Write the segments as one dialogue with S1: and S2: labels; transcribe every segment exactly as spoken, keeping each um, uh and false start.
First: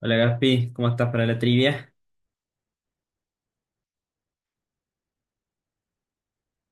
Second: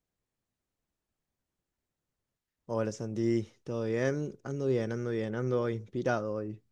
S1: Hola Gaspi, ¿cómo estás para la trivia?
S2: Hola Santi, ¿todo bien? Ando bien, ando bien, ando inspirado hoy.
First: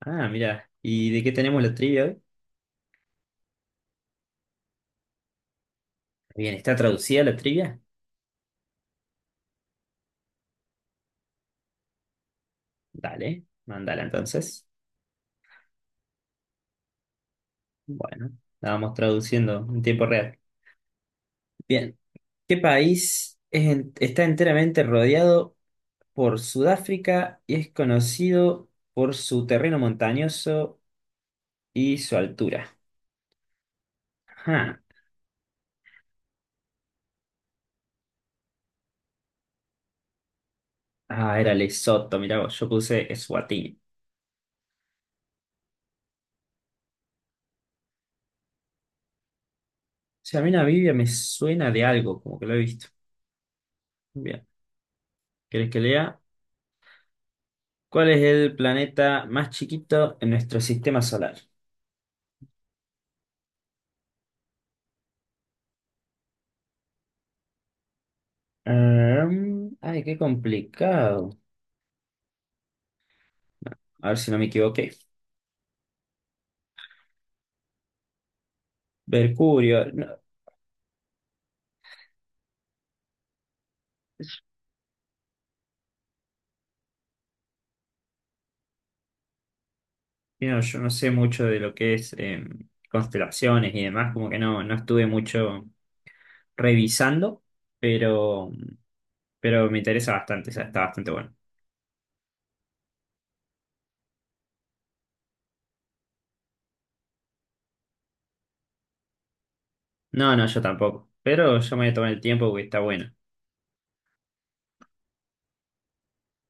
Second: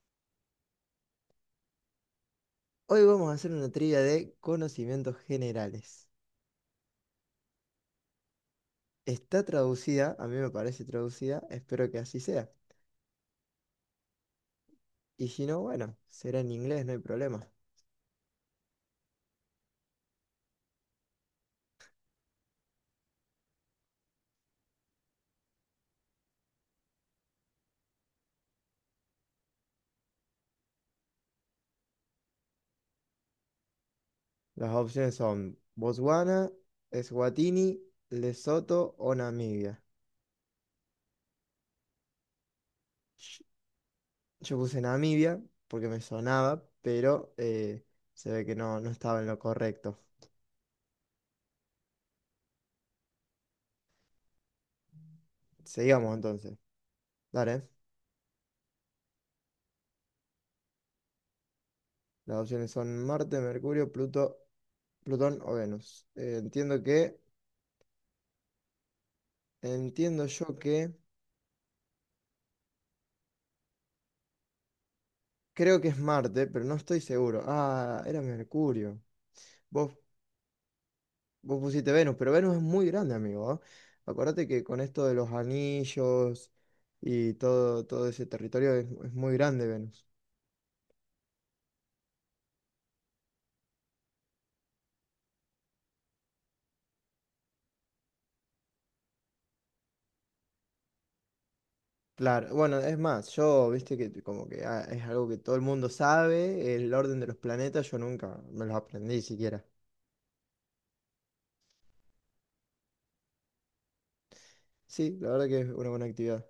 S1: Ah, mira, ¿y de qué tenemos la trivia hoy?
S2: Hoy vamos a hacer una trivia de conocimientos generales.
S1: Bien, ¿está traducida la trivia?
S2: Está traducida, a mí me parece traducida, espero que así sea.
S1: Dale, mándala entonces.
S2: Y si no, bueno, será en inglés, no hay problema.
S1: Bueno, la vamos traduciendo en tiempo real. Bien, ¿qué país es en- está enteramente rodeado por Sudáfrica y es conocido por su terreno montañoso y su altura?
S2: Las
S1: Ajá.
S2: opciones son Botswana, Eswatini, Lesoto o Namibia.
S1: Ah, era Lesoto, mirá vos, yo puse
S2: Sh-
S1: Eswatini. O
S2: Yo puse Namibia porque me sonaba, pero eh, se ve que no, no estaba en lo correcto.
S1: sea, a mí Namibia me suena de algo, como que lo he visto. Bien, ¿querés que
S2: Seguimos
S1: lea?
S2: entonces. Dale.
S1: ¿Cuál es el planeta más chiquito en nuestro sistema solar?
S2: Las opciones son Marte, Mercurio, Pluto, Plutón o Venus. Eh, entiendo que,
S1: Em, ay, qué
S2: entiendo yo que,
S1: complicado. A ver si no me equivoqué.
S2: Creo que es Marte, pero no estoy seguro. Ah, era Mercurio.
S1: Mercurio.
S2: Vos,
S1: No,
S2: vos pusiste Venus, pero Venus es muy grande, amigo. ¿Ah? Acordate que con esto de los anillos y todo, todo ese territorio es, es muy grande Venus.
S1: mira, yo no sé mucho de lo que es em, constelaciones y demás, como que no, no estuve mucho revisando, pero, pero me interesa bastante, o sea, está bastante bueno.
S2: Claro, bueno, es más, yo, viste que como que ah, es algo que todo el mundo sabe, el orden de los planetas, yo nunca me los aprendí siquiera.
S1: No, no, yo tampoco, pero yo me voy a tomar el tiempo porque está bueno.
S2: Sí, la verdad que es una buena actividad.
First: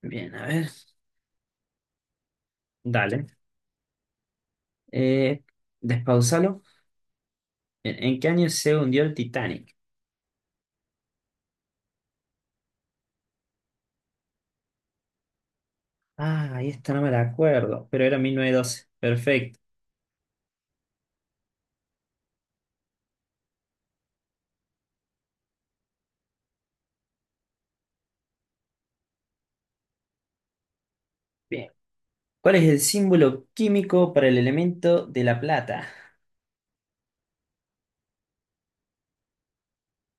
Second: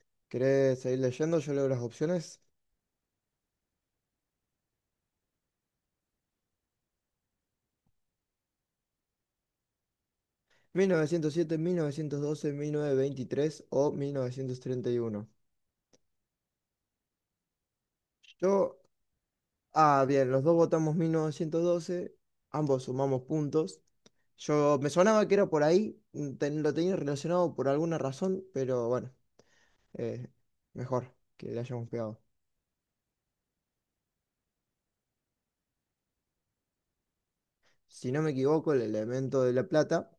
S1: Bien, a ver,
S2: ¿Querés seguir leyendo? Yo leo las opciones.
S1: dale. Eh, Despausalo. ¿En, en qué año se hundió el Titanic?
S2: mil novecientos siete, mil novecientos doce, mil novecientos veintitrés o mil novecientos treinta y uno.
S1: Ah, ahí está, no me la acuerdo, pero era
S2: Yo,
S1: mil novecientos doce. Perfecto.
S2: ah, bien, los dos votamos mil novecientos doce, ambos sumamos puntos. Yo me sonaba que era por ahí, mm, ten- lo tenía relacionado por alguna razón, pero bueno, eh, mejor que le
S1: Bien.
S2: hayamos pegado.
S1: ¿Cuál es el símbolo químico para el elemento de la plata?
S2: Si no me equivoco, el elemento de la plata,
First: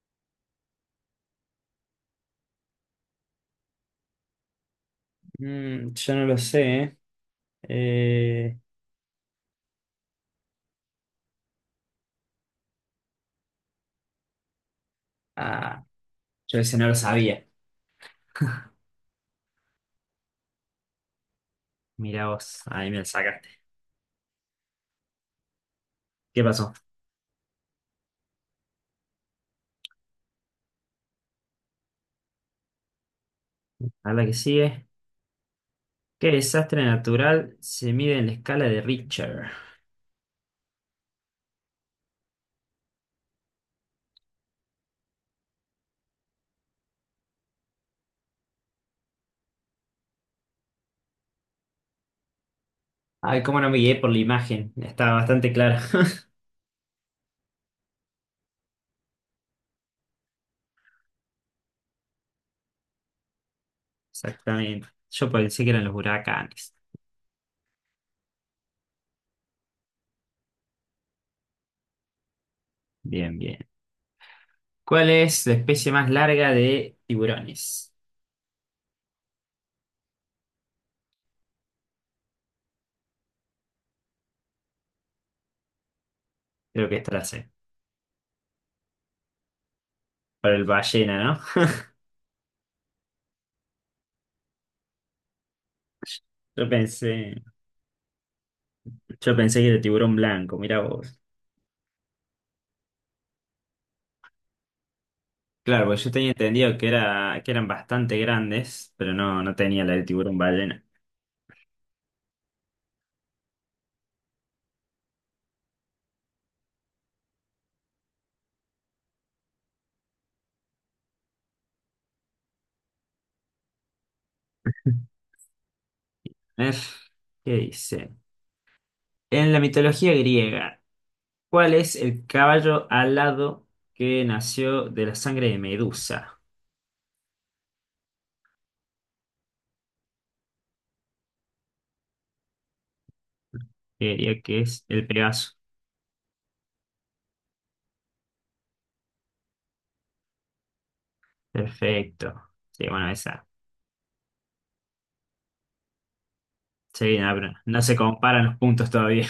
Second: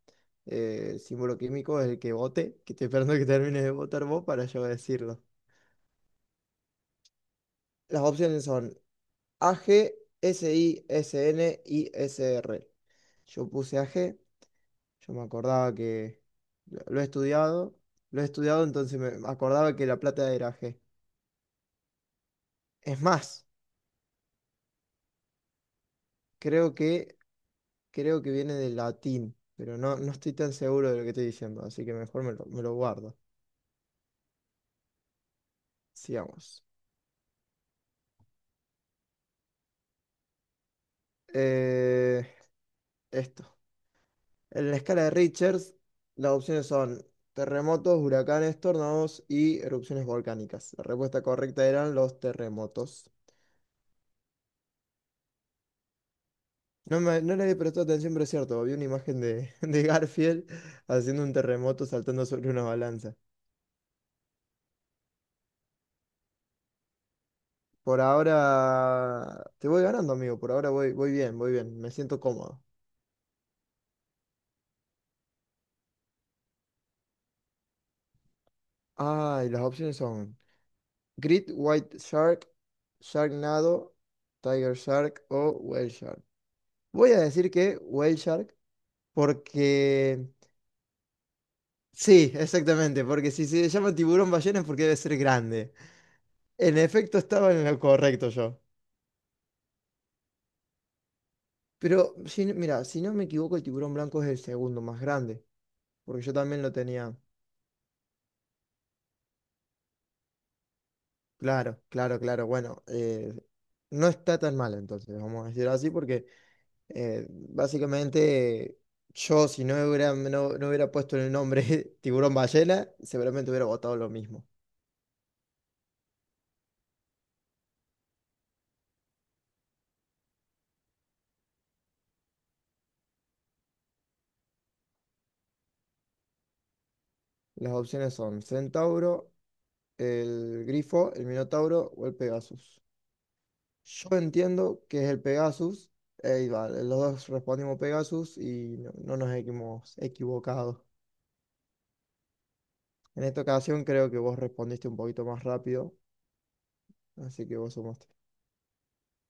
S2: eh, el símbolo químico es el que vote, que estoy esperando que termine de votar vos para yo decirlo.
S1: Mm, yo no lo sé, ¿eh?
S2: Las opciones
S1: Eh,
S2: son AG, SISN y SR. Yo puse AG, yo me acordaba
S1: ah,
S2: que
S1: yo ese
S2: lo
S1: no lo
S2: lo he
S1: sabía.
S2: estudiado, lo he estudiado, entonces me acordaba que la plata era G.
S1: Mira vos, ahí me
S2: Es
S1: lo
S2: más,
S1: sacaste. ¿Qué pasó?
S2: creo que, creo que viene del latín, pero no, no estoy tan seguro de lo que estoy diciendo, así que mejor me lo, me lo guardo.
S1: A la que sigue. ¿Qué
S2: Sigamos.
S1: desastre natural se mide en la escala de Richter?
S2: Eh, esto. En la escala de Richards, las opciones son terremotos, huracanes, tornados y erupciones volcánicas. La respuesta correcta eran los terremotos.
S1: Ay, cómo no me guié por la imagen. Estaba bastante clara.
S2: No, me, no le había prestado atención, pero es cierto. Vi una imagen de, de Garfield haciendo un terremoto saltando sobre una balanza.
S1: Exactamente. Yo pensé que eran los huracanes.
S2: Por ahora te voy ganando, amigo. Por ahora voy, voy bien, voy bien. Me siento cómodo.
S1: Bien, bien. ¿Cuál es la especie más larga de tiburones?
S2: Ah, y las opciones son Great White Shark, Sharknado, Tiger Shark o Whale Shark.
S1: Creo que esta
S2: Voy a
S1: la
S2: decir
S1: sé.
S2: que Whale Shark. Porque.
S1: Para el ballena, ¿no?
S2: Sí, exactamente, porque si se llama tiburón ballena es porque debe ser grande.
S1: Yo
S2: En efecto,
S1: pensé,
S2: estaba en lo correcto yo.
S1: yo pensé que era tiburón blanco, mira vos.
S2: Pero, si, no- mira, si no me equivoco, el tiburón blanco es el segundo más grande,
S1: Claro, porque yo
S2: porque
S1: tenía
S2: yo también lo
S1: entendido que
S2: tenía.
S1: era, que eran bastante grandes, pero no, no tenía la del tiburón ballena.
S2: Claro, claro, claro. Bueno, eh, no está tan mal entonces, vamos a decirlo así, porque eh, básicamente eh, yo, si no hubiera, no, no hubiera puesto el nombre tiburón ballena, seguramente hubiera votado lo mismo.
S1: A ver, ¿qué dice? En la mitología griega, ¿cuál es el caballo alado que nació de la sangre de Medusa?
S2: Las opciones son centauro, el Grifo, el Minotauro o el Pegasus.
S1: Yo
S2: Yo
S1: diría que
S2: entiendo
S1: es
S2: que
S1: el
S2: es el
S1: Pegaso.
S2: Pegasus. eh, y vale, los dos respondimos Pegasus y no, no nos hemos equivocado.
S1: Perfecto. Sí, bueno,
S2: En esta
S1: esa.
S2: ocasión creo que vos respondiste un poquito más rápido,
S1: Sí, no,
S2: así
S1: pero
S2: que vos
S1: no se
S2: sumaste.
S1: comparan los puntos todavía.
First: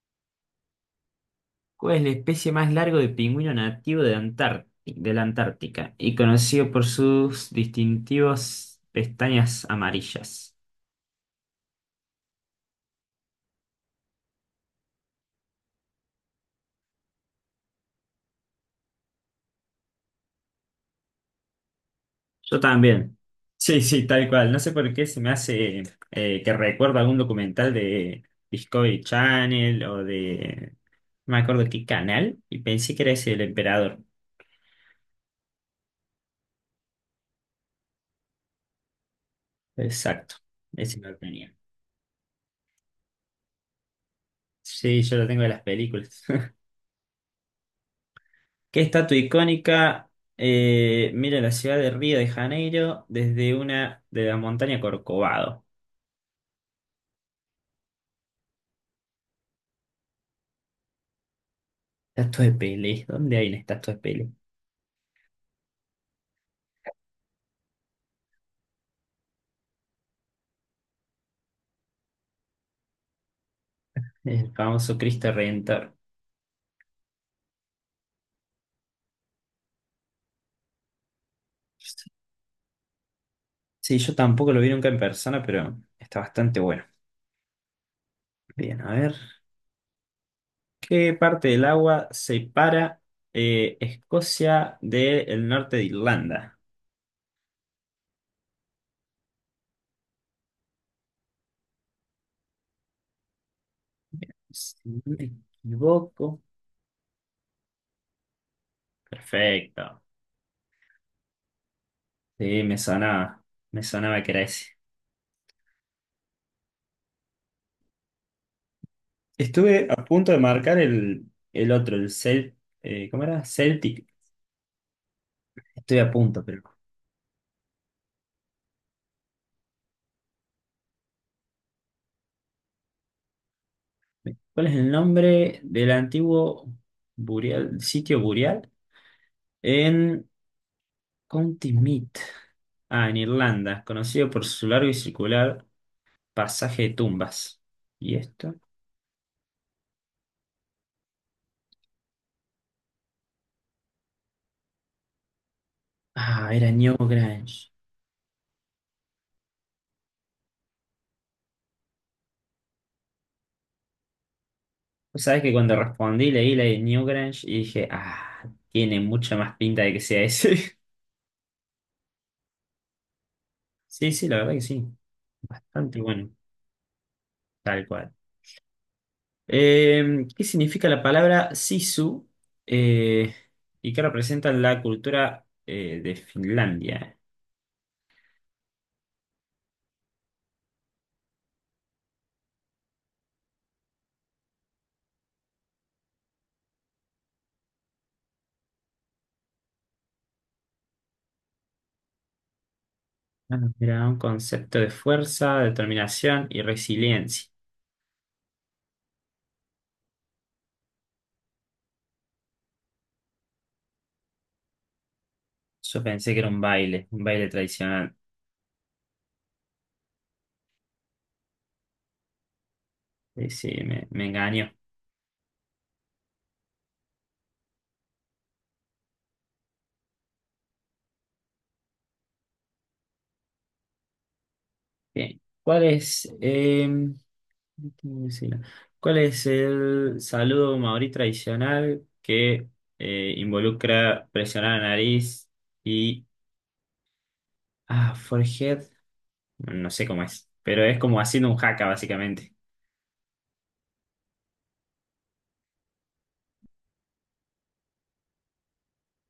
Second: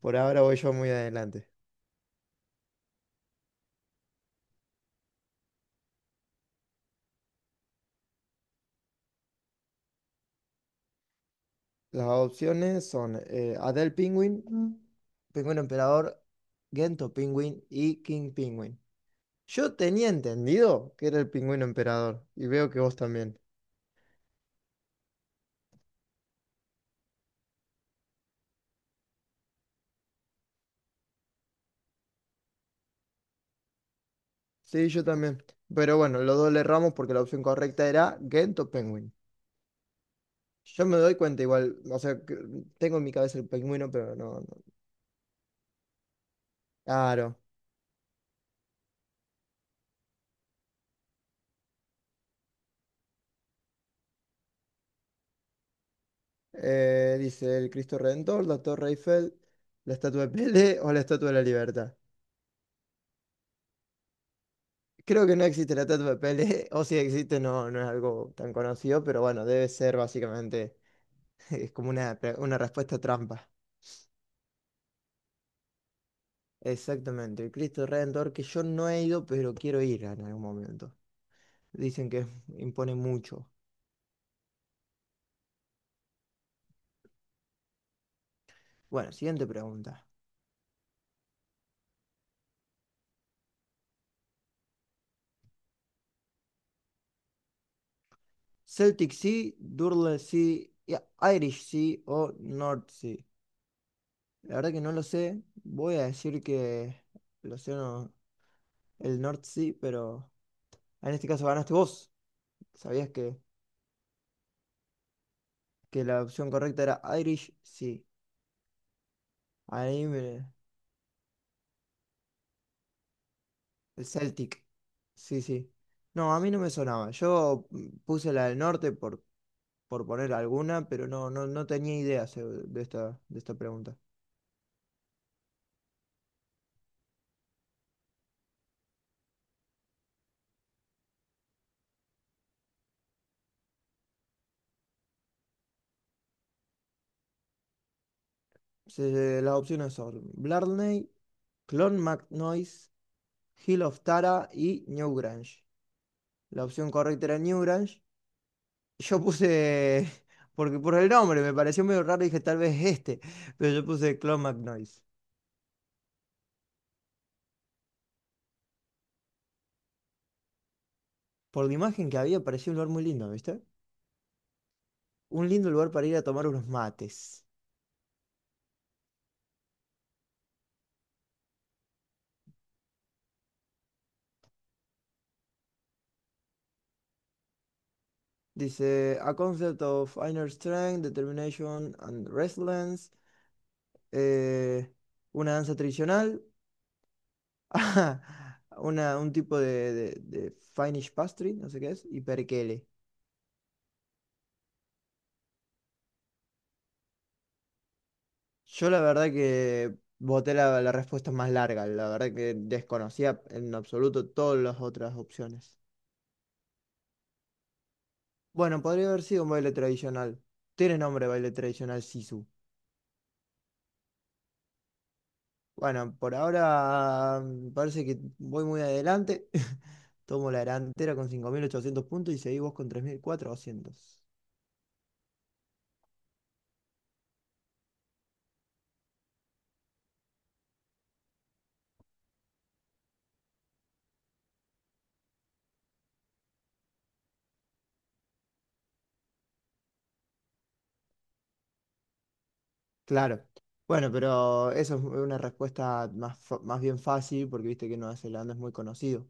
S2: Por ahora voy yo muy adelante.
S1: ¿Cuál es la especie más larga de pingüino nativo de Antárti- de la Antártica y conocido por sus distintivos pestañas amarillas?
S2: Las opciones son eh, Adele Penguin, Mm. Penguin Emperador, Gento Penguin y King Penguin. Yo tenía entendido que era el Pingüino Emperador y
S1: Yo
S2: veo que vos
S1: también.
S2: también.
S1: Sí, sí, tal cual. No sé por qué se me hace eh, que recuerdo algún documental de Discovery Channel o de... No me acuerdo qué canal y pensé que era ese del emperador.
S2: Sí, yo también. Pero bueno, los dos le erramos porque la opción correcta era Ghent o Penguin.
S1: Exacto,
S2: Yo me
S1: ese no
S2: doy
S1: lo
S2: cuenta
S1: tenía.
S2: igual, o sea, que tengo en mi cabeza el pingüino, pero no, no.
S1: Sí, yo lo tengo de las películas.
S2: Claro.
S1: ¿Qué estatua icónica eh, mira la ciudad de Río de Janeiro desde una de la montaña Corcovado?
S2: Eh, dice el Cristo Redentor, la Torre Eiffel, la Estatua de Pelé o la Estatua de la Libertad.
S1: Estatua de Pelé. ¿Dónde hay una estatua de Pelé?
S2: Creo que no existe la Estatua de Pelé, o si existe no, no es algo tan conocido, pero bueno, debe ser básicamente, es como una, pre- una respuesta trampa.
S1: El famoso Cristo Redentor.
S2: Exactamente, el Cristo Redentor que yo no he ido, pero quiero ir en algún momento. Dicen que impone mucho.
S1: Sí, yo tampoco lo vi nunca en persona, pero está bastante bueno. Bien, a
S2: Bueno,
S1: ver.
S2: siguiente pregunta.
S1: ¿Qué parte del agua separa eh, Escocia del norte de Irlanda?
S2: Celtic Sea, Durle Sea, ya, Irish Sea o North Sea. La verdad
S1: Si
S2: que no
S1: no
S2: lo
S1: me
S2: sé. Voy a
S1: equivoco.
S2: decir que el océano, el North Sea,
S1: Perfecto.
S2: pero en este caso ganaste vos.
S1: Sí, me
S2: Sabías que,
S1: sonaba. Me sonaba que era ese.
S2: que la opción correcta era Irish Sea.
S1: Estuve a
S2: Ahí
S1: punto de
S2: me-
S1: marcar el, el otro, el Cel, eh, ¿cómo era?
S2: el
S1: Celtic.
S2: Celtic. Sí, sí.
S1: Estoy a
S2: No, a
S1: punto,
S2: mí no
S1: pero.
S2: me sonaba. Yo mm, puse la del norte por, por poner alguna, pero no, no, no tenía idea se- de esta, de esta pregunta.
S1: ¿Cuál es el nombre del antiguo Burial, sitio Burial? En County Meath. Ah, en Irlanda, conocido por su largo y circular pasaje de tumbas. ¿Y esto?
S2: Se- las opciones son Blarney, Clon MacNoise, Hill of Tara y Newgrange.
S1: Ah,
S2: La
S1: era
S2: opción correcta era
S1: Newgrange.
S2: Newgrange. Yo puse, porque por el nombre me pareció medio raro, dije tal vez este, pero yo puse Clon MacNoise.
S1: Vos sabés que cuando respondí leí la de Newgrange y dije, ah, tiene mucha más pinta de que sea ese.
S2: Por la imagen que había, parecía un lugar muy lindo, ¿viste?
S1: Sí, sí, la verdad que sí.
S2: Un lindo lugar
S1: Bastante
S2: para ir a
S1: bueno,
S2: tomar unos mates.
S1: tal cual. Eh, ¿qué significa la palabra sisu eh, y qué representa la cultura eh, de Finlandia?
S2: Dice, a concept of inner strength, determination and resilience. eh, una danza tradicional Una, un tipo de, de, de Finnish pastry, no sé qué es, y perkele.
S1: Ah, era un concepto de fuerza, determinación y resiliencia.
S2: Yo la verdad que voté la, la respuesta más larga, la verdad que desconocía en absoluto todas las otras opciones.
S1: Yo pensé que era un baile, un baile tradicional.
S2: Bueno, podría haber sido un baile tradicional. Tiene nombre baile tradicional Sisu.
S1: Sí, sí, me, me engañó.
S2: Bueno, por ahora mm, parece que voy muy adelante. Tomo la delantera con cinco mil ochocientos puntos y seguí vos con tres mil cuatrocientos.
S1: Bien. ¿Cuál es, eh, ¿cómo decirlo? ¿Cuál es el saludo maorí tradicional que eh, involucra presionar la nariz y ah, forehead? No sé cómo es. Pero es como haciendo un haka, básicamente.
S2: Claro. Bueno, pero eso es una respuesta más, fa- más bien fácil porque viste que Nueva Zelanda es muy conocido.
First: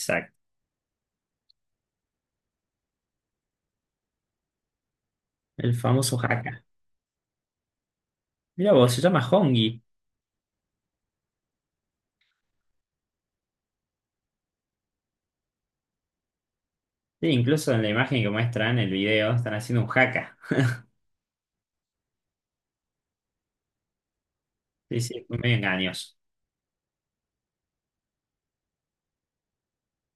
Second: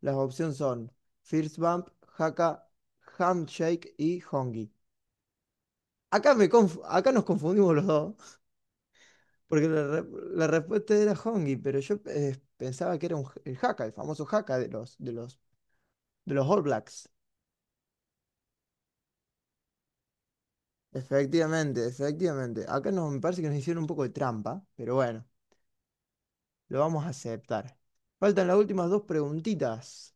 S2: Las opciones son First Bump, Haka, Handshake y Hongi.
S1: El famoso
S2: Acá, me
S1: haka.
S2: conf- acá nos confundimos los dos
S1: Mira vos, se llama
S2: porque
S1: Hongi.
S2: la, re- la respuesta era Hongi, pero yo eh, pensaba que era un j- el Haka, el famoso Haka de los, de los, de los All Blacks.
S1: Sí, incluso en la imagen que muestran, en el video, están haciendo un haka.
S2: Efectivamente, efectivamente. Acá nos, me parece que nos hicieron un poco de trampa, pero
S1: Sí, sí,
S2: bueno,
S1: fue medio engañoso.
S2: lo vamos a aceptar. Faltan las últimas dos preguntitas.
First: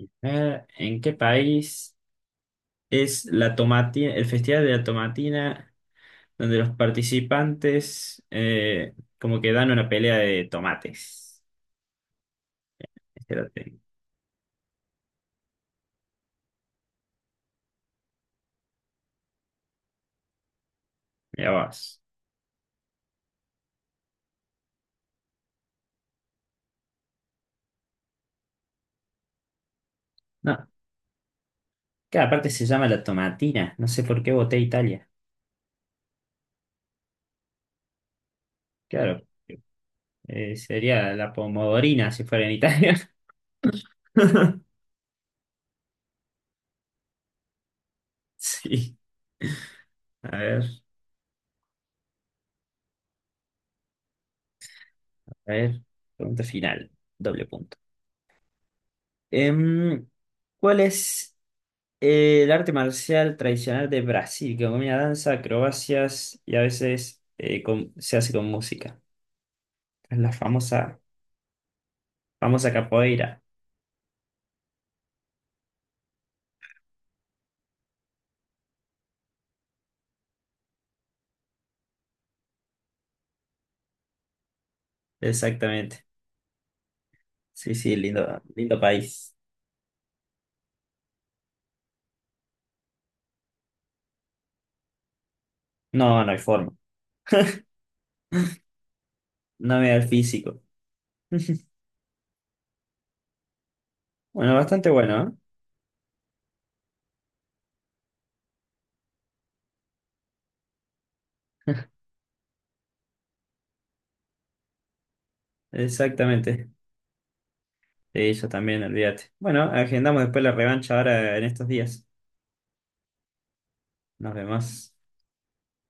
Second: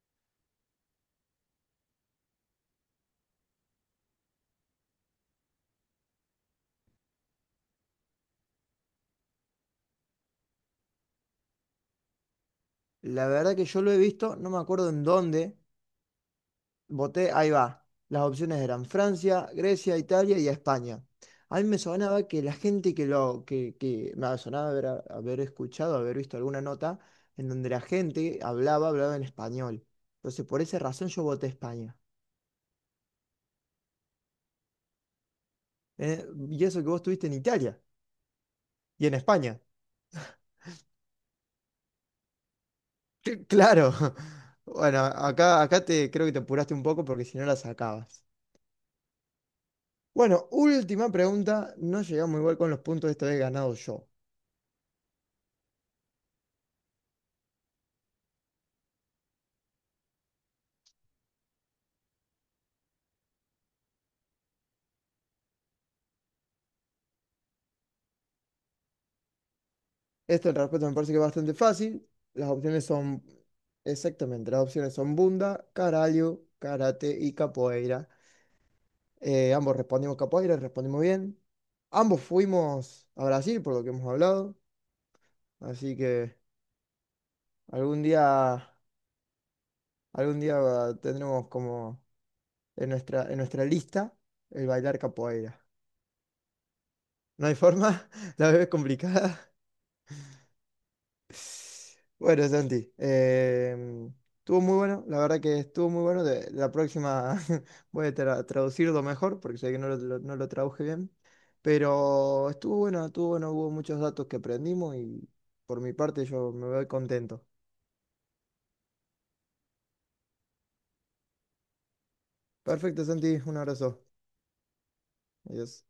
S1: A ver, ¿en qué país es la tomatina, el Festival de la Tomatina, donde los participantes eh, como que dan una pelea de tomates?
S2: La verdad
S1: Espérate,
S2: que yo lo he visto, no me acuerdo en dónde. Voté, ahí va. Las opciones eran Francia, Grecia, Italia y España.
S1: mira
S2: A mí me
S1: vos.
S2: sonaba que la gente que lo, que, que me sonaba haber, haber escuchado, haber visto alguna nota en donde la gente hablaba, hablaba en español. Entonces, por
S1: No,
S2: esa razón yo voté España.
S1: cada parte se llama la tomatina. No sé por qué voté Italia.
S2: Eh, y eso que vos estuviste en Italia y en
S1: Claro,
S2: España.
S1: Eh, sería la pomodorina si fuera en Italia.
S2: Cl- Claro. Bueno, acá, acá te creo que te apuraste un poco porque si no la sacabas.
S1: Sí. A
S2: Bueno,
S1: ver,
S2: última pregunta. No llegamos igual con los puntos, esta vez he ganado yo.
S1: a ver. Pregunta final. Doble punto. Em, ¿cuál es eh, el arte marcial tradicional de Brasil? Que combina danza, acrobacias y a veces eh, con- se hace con música. Es la
S2: Esto, en respeto, me
S1: famosa,
S2: parece que es bastante fácil. Las
S1: famosa
S2: opciones son,
S1: capoeira.
S2: exactamente, las opciones son Bunda, Caralho, Karate y Capoeira. Eh, ambos respondimos Capoeira, respondimos bien. Ambos fuimos a Brasil, por lo que hemos hablado. Así
S1: Exactamente.
S2: que
S1: Sí, sí,
S2: algún
S1: lindo,
S2: día,
S1: lindo país.
S2: algún día ah, tendremos como en nuestra, en nuestra lista el bailar Capoeira.
S1: No, no hay forma.
S2: ¿No hay forma? La vez es complicada.
S1: No me da el físico.
S2: Bueno, Santi, em,
S1: Bueno,
S2: estuvo muy
S1: bastante
S2: bueno, la
S1: bueno,
S2: verdad que estuvo muy bueno. de- la próxima voy a tra- traducirlo mejor porque sé que no lo, lo- no lo traduje bien,
S1: ¿eh?
S2: pero estuvo bueno, estuvo bueno, hubo muchos datos que aprendimos y por mi parte yo me
S1: Exactamente.
S2: voy contento.
S1: Sí, yo también, olvídate. Bueno, agendamos después la revancha ahora en estos días.
S2: Perfecto, Santi, un abrazo.
S1: Nos vemos.
S2: Adiós.